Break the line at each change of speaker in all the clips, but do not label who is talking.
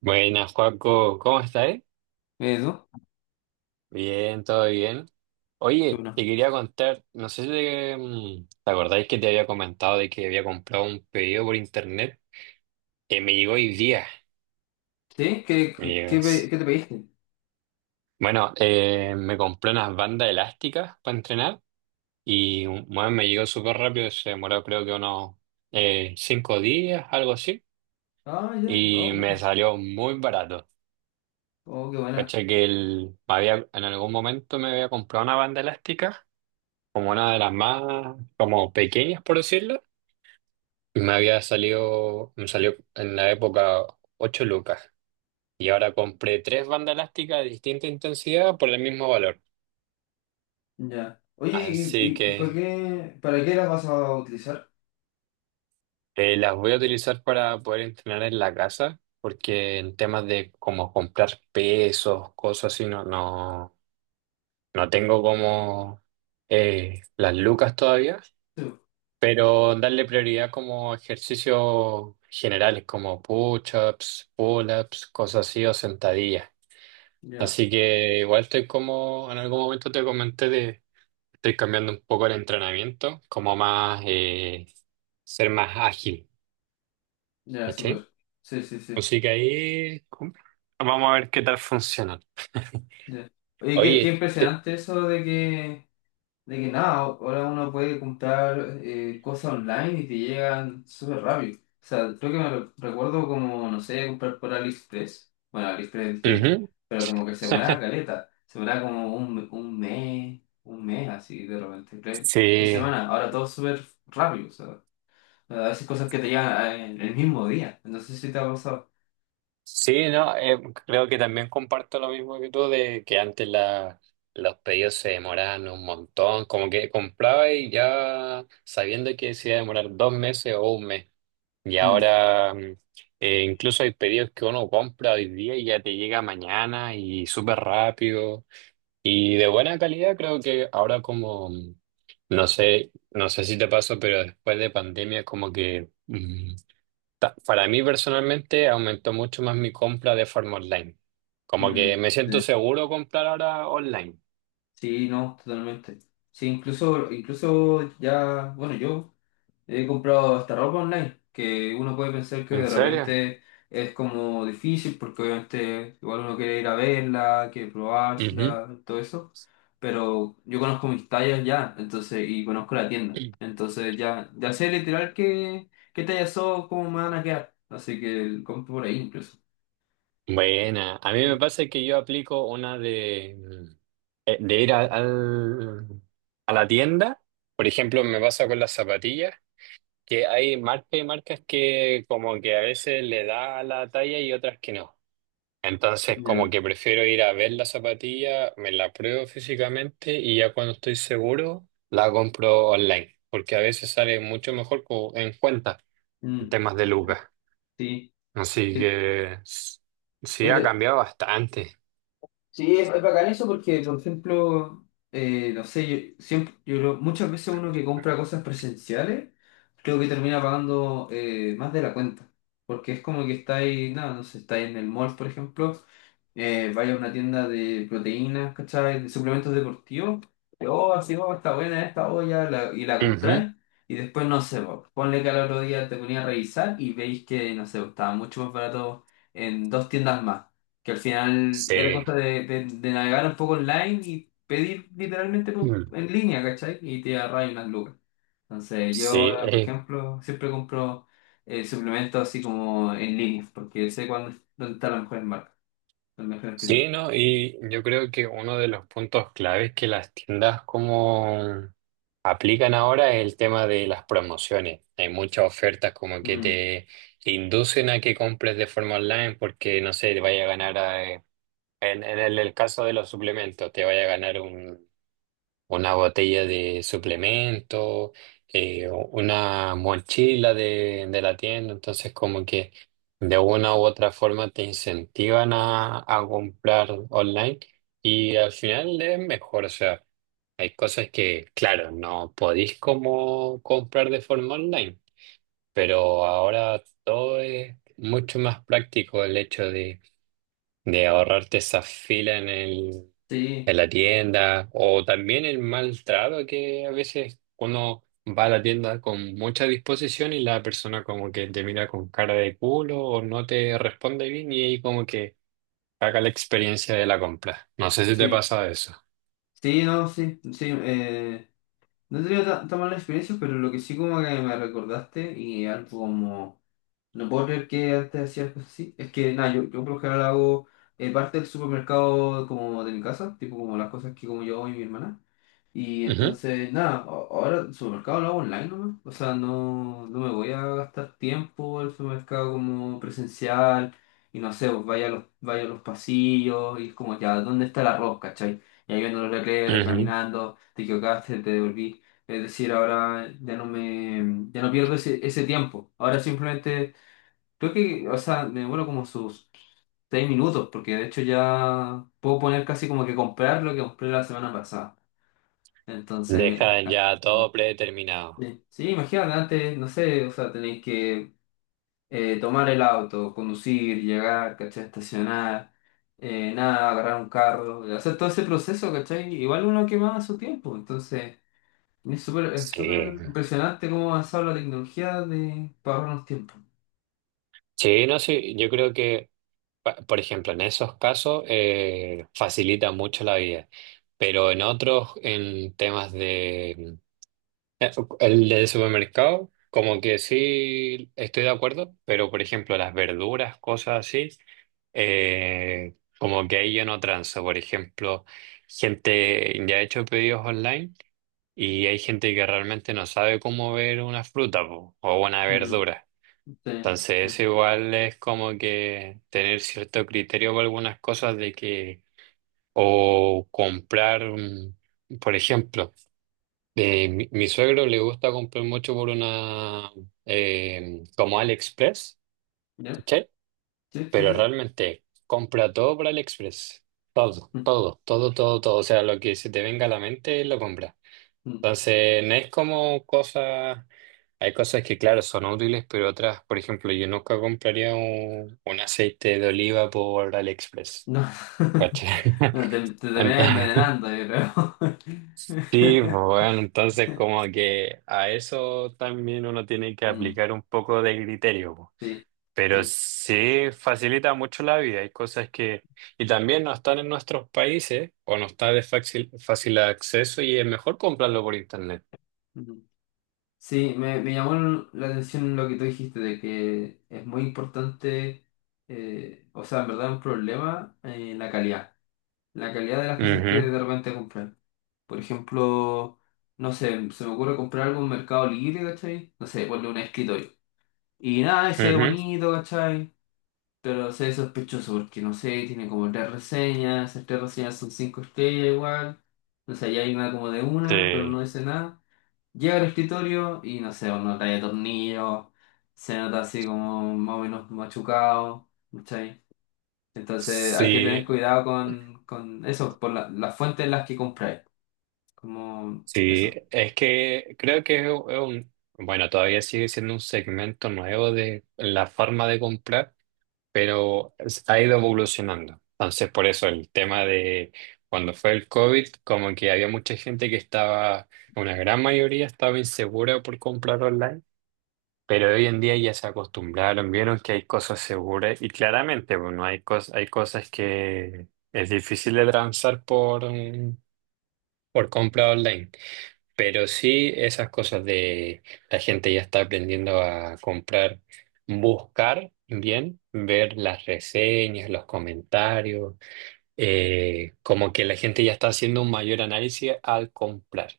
Buenas, Joaco, ¿cómo estás?
Dos,
Bien, todo bien. Oye,
uno.
te quería contar, no sé si ¿te acordáis que te había comentado de que había comprado un pedido por internet? Que me llegó hoy día.
¿Sí? ¿Qué,
Me
qué,
llegó.
qué pe- qué te pediste?
Bueno, me compré unas bandas elásticas para entrenar y bueno, me llegó súper rápido, se demoró creo que unos 5 días, algo así,
Ah, ya. Oh,
y me
bueno.
salió muy barato.
Oh, qué buena.
Cacha que el, me había, en algún momento me había comprado una banda elástica como una de las más como pequeñas, por decirlo, y me había salido, me salió en la época 8 lucas. Y ahora compré tres bandas elásticas de distinta intensidad por el mismo valor.
Ya. Oye, ¿y,
Así
y para
que
qué, para qué las vas a utilizar?
las voy a utilizar para poder entrenar en la casa, porque en temas de como comprar pesos, cosas así, no, no, no tengo como las lucas todavía,
Sí.
pero darle prioridad como ejercicios generales, como push-ups, pull-ups, cosas así o sentadillas.
Ya,
Así que igual estoy como, en algún momento te comenté de, estoy cambiando un poco el entrenamiento, como más, ser más ágil,
ya,
¿cachai?
súper. Sí, sí, sí.
Así que ahí vamos a ver qué tal funciona.
Ya. Oye, qué
Oye, te-
impresionante eso de que nada, ahora uno puede comprar cosas online y te llegan súper rápido. O sea, creo que recuerdo como, no sé, comprar por AliExpress. Bueno, AliExpress es distinto,
ujú.
pero como que se demoraba caleta. Se demoraba como un mes así de repente, tres
Sí,
semanas. Ahora todo súper rápido. O sea, a veces cosas que te llegan el mismo día. No sé si te ha pasado.
sí, no, creo que también comparto lo mismo que tú, de que antes la, los pedidos se demoraban un montón, como que compraba y ya sabiendo que se iba a demorar 2 meses o un mes. Y
Mm,
ahora incluso hay pedidos que uno compra hoy día y ya te llega mañana y súper rápido y de buena calidad. Creo que ahora como, no sé, no sé si te pasó, pero después de pandemia como que. Para mí personalmente aumentó mucho más mi compra de forma online. Como que
mm,
me siento seguro comprar ahora online.
sí, no, totalmente. Sí, incluso ya, bueno, yo. He comprado hasta ropa online, que uno puede pensar que
¿En
de
serio?
repente es como difícil, porque obviamente igual uno quiere ir a verla, quiere
Ujú.
probársela, todo eso. Pero yo conozco mis tallas ya, entonces, y conozco la tienda. Entonces ya sé literal qué tallas son, cómo me van a quedar. Así que compro por ahí incluso.
Buena. A mí
Mm.
me pasa que yo aplico una de ir a a la tienda. Por ejemplo, me pasa con las zapatillas, que hay marcas y marcas que como que a veces le da la talla y otras que no. Entonces, como
Ya.
que prefiero ir a ver la zapatilla, me la pruebo físicamente y ya cuando estoy seguro, la compro online, porque a veces sale mucho mejor en cuenta en
Mm.
temas de lucas.
Sí.
Así que sí
¿No
ha
te,
cambiado bastante.
Sí, es bacán eso porque, por ejemplo, no sé, yo, siempre, muchas veces uno que compra cosas presenciales, creo que termina pagando más de la cuenta. Porque es como que está ahí, nada, no sé, está ahí en el mall, por ejemplo, vaya a una tienda de proteínas, ¿cachai? De suplementos deportivos, y, oh, así, oh, está buena esta olla, y la
Ujú.
compráis, y después, no sé, po, ponle que al otro día te ponía a revisar y veis que, no sé, estaba mucho más barato en dos tiendas más. Que al final era
Sí.
cosa de navegar un poco online y pedir literalmente
Mm.
en línea, ¿cachai? Y te agarras unas lucas. Entonces, yo, ahora, por
Sí.
ejemplo, siempre compro suplementos así como en línea, porque sé cuándo, dónde está la mejor marca, las mejores tiendas.
Sí, ¿no? Y yo creo que uno de los puntos claves que las tiendas como aplican ahora es el tema de las promociones. Hay muchas ofertas como que
Mm,
te inducen a que compres de forma online porque, no sé, te vaya a ganar, eh, en el caso de los suplementos, te vaya a ganar una botella de suplemento, o una mochila de la tienda. Entonces, como que de una u otra forma te incentivan a comprar online y al final es mejor. O sea, hay cosas que, claro, no podéis como comprar de forma online, pero ahora todo es mucho más práctico el hecho de ahorrarte esa fila
sí,
en la tienda, o también el maltrato que a veces uno va a la tienda con mucha disposición y la persona como que te mira con cara de culo o no te responde bien y ahí como que caga la experiencia de la compra. No sé si te
sí.
pasa eso.
Sí, no, sí, sí. No he tenido tan mala experiencia, pero lo que sí como que me recordaste y algo como no puedo creer que antes hacía cosas así. Es que nada, yo, por lo general hago parte del supermercado como de mi casa, tipo como las cosas que como yo hago y mi hermana. Y
Ujú,
entonces, nada, ahora el supermercado lo hago online nomás. O sea, no me voy a gastar tiempo el supermercado como presencial. Y no sé, pues vaya a los pasillos y es como ya, ¿dónde está el arroz, cachai? Y ahí viendo los letreros y
ujú.
caminando, te equivocaste, te devolví. Es decir, ahora ya no pierdo ese tiempo. Ahora simplemente creo que, o sea, me demoro como sus 6 minutos, porque de hecho ya puedo poner casi como que comprar lo que compré la semana pasada. Entonces,
Dejan ya todo predeterminado.
sí, imagínate, antes, no sé, o sea, tenéis que tomar el auto, conducir, llegar, ¿cachai? Estacionar, nada, agarrar un carro, o sea, todo ese proceso, ¿cachai? Igual uno quemaba su tiempo, entonces es súper
Sí.
impresionante cómo ha avanzado la tecnología de para ahorrarnos tiempo.
Sí, no sé, yo creo que, por ejemplo, en esos casos facilita mucho la vida, pero en otros, en temas de Eh, el del supermercado, como que sí estoy de acuerdo, pero por ejemplo las verduras, cosas así, como que ahí yo no transo. Por ejemplo, gente ya ha hecho pedidos online y hay gente que realmente no sabe cómo ver una fruta po, o una
Mm,
verdura.
sí, sí,
Entonces eso igual es como que tener cierto criterio con algunas cosas de que o comprar, por ejemplo. Mi suegro le gusta comprar mucho por una, como AliExpress,
¿ya?
¿cachai?
Sí, sí,
Pero
sí.
realmente compra todo por AliExpress. Todo,
Mm.
todo, todo, todo, todo. O sea, lo que se te venga a la mente lo compra.
Mm,
Entonces, no es como cosas. Hay cosas que, claro, son útiles, pero otras, por ejemplo, yo nunca compraría un aceite de oliva por AliExpress.
no,
¿Cachai?
no, te terminás envenenando, yo creo.
Sí, bueno, entonces como que a eso también uno tiene que
Mm,
aplicar un poco de criterio, po.
sí,
Pero
sí.
sí facilita mucho la vida. Hay cosas que, y también no están en nuestros países o no está de fácil, fácil acceso y es mejor comprarlo por internet.
Ujú. Sí, me llamó la atención lo que tú dijiste, de que es muy importante, o sea, en verdad un problema la calidad de las cosas que
Ujú,
de repente comprar. Por ejemplo, no sé, se me ocurre comprar algo en Mercado Libre, ¿cachai? No sé, ponle un escritorio. Y nada, y se ve
ujú.
bonito, ¿cachai? Pero se ve sospechoso porque no sé, tiene como tres reseñas, esas tres reseñas son cinco estrellas igual, no sé, ya hay una como de una, pero no
Sí,
dice nada. Llega al escritorio y no sé, no trae tornillos, se nota así como más o menos machucado, ¿cachai? Entonces hay que tener
sí,
cuidado con eso, por las fuentes en las que compráis, como
sí.
eso.
Es que creo que bueno, todavía sigue siendo un segmento nuevo de la forma de comprar, pero ha ido evolucionando. Entonces, por eso el tema de cuando fue el COVID, como que había mucha gente que estaba, una gran mayoría estaba insegura por comprar online, pero hoy en día ya se acostumbraron, vieron que hay cosas seguras y claramente, bueno, hay cosas que es difícil de transar por compra online. Pero sí esas cosas de la gente ya está aprendiendo a comprar, buscar bien, ver las reseñas, los comentarios, como que la gente ya está haciendo un mayor análisis al comprar,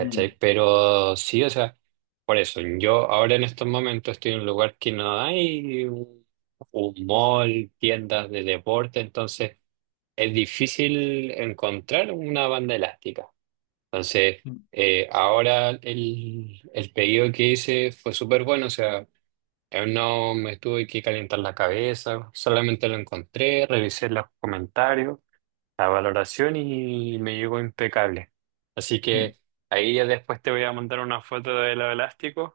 Mm,
Pero sí, o sea, por eso yo ahora en estos momentos estoy en un lugar que no hay un mall, tiendas de deporte, entonces es difícil encontrar una banda elástica. Entonces,
mm,
ahora el pedido que hice fue súper bueno, o sea, no me tuve que calentar la cabeza, solamente lo encontré, revisé los comentarios, la valoración y me llegó impecable. Así
mm.
que ahí ya después te voy a mandar una foto de los elásticos,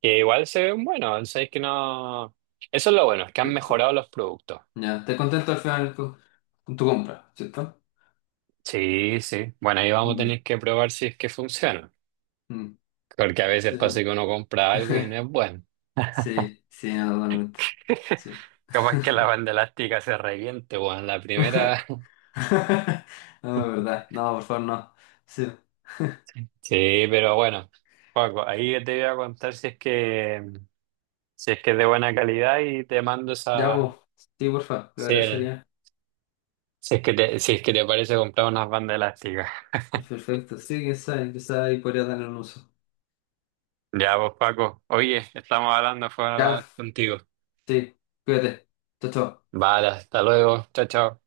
que igual se ven buenos, o sea, es que no. Eso es lo bueno, es que han
Eh, co-
mejorado los productos.
Ya, estás contento al final con tu compra, ¿cierto?
Sí, sí. Bueno, ahí vamos a
Mm,
tener que probar si es que funciona,
mm,
porque a veces
sí.
pasa que uno compra algo y no es bueno.
Sí, sí, no, totalmente. Sí.
Capaz que la banda elástica se reviente, weón. La primera.
No, de verdad. No, por favor, no. Sí.
Sí, pero bueno, Paco, ahí te voy a contar si es que es de buena calidad y te mando
Ya,
esa.
vos. Sí, por favor, te
Si, el-
agradecería.
si es que te parece comprar unas bandas elásticas.
Perfecto. Sí, quién sabe, quizá ahí podría tener un uso.
Ya, vos, Paco. Oye, estamos hablando, fue
Ya,
hablar contigo.
sí, cuídate. Chao, chao.
Vale, hasta luego. Chao, chao.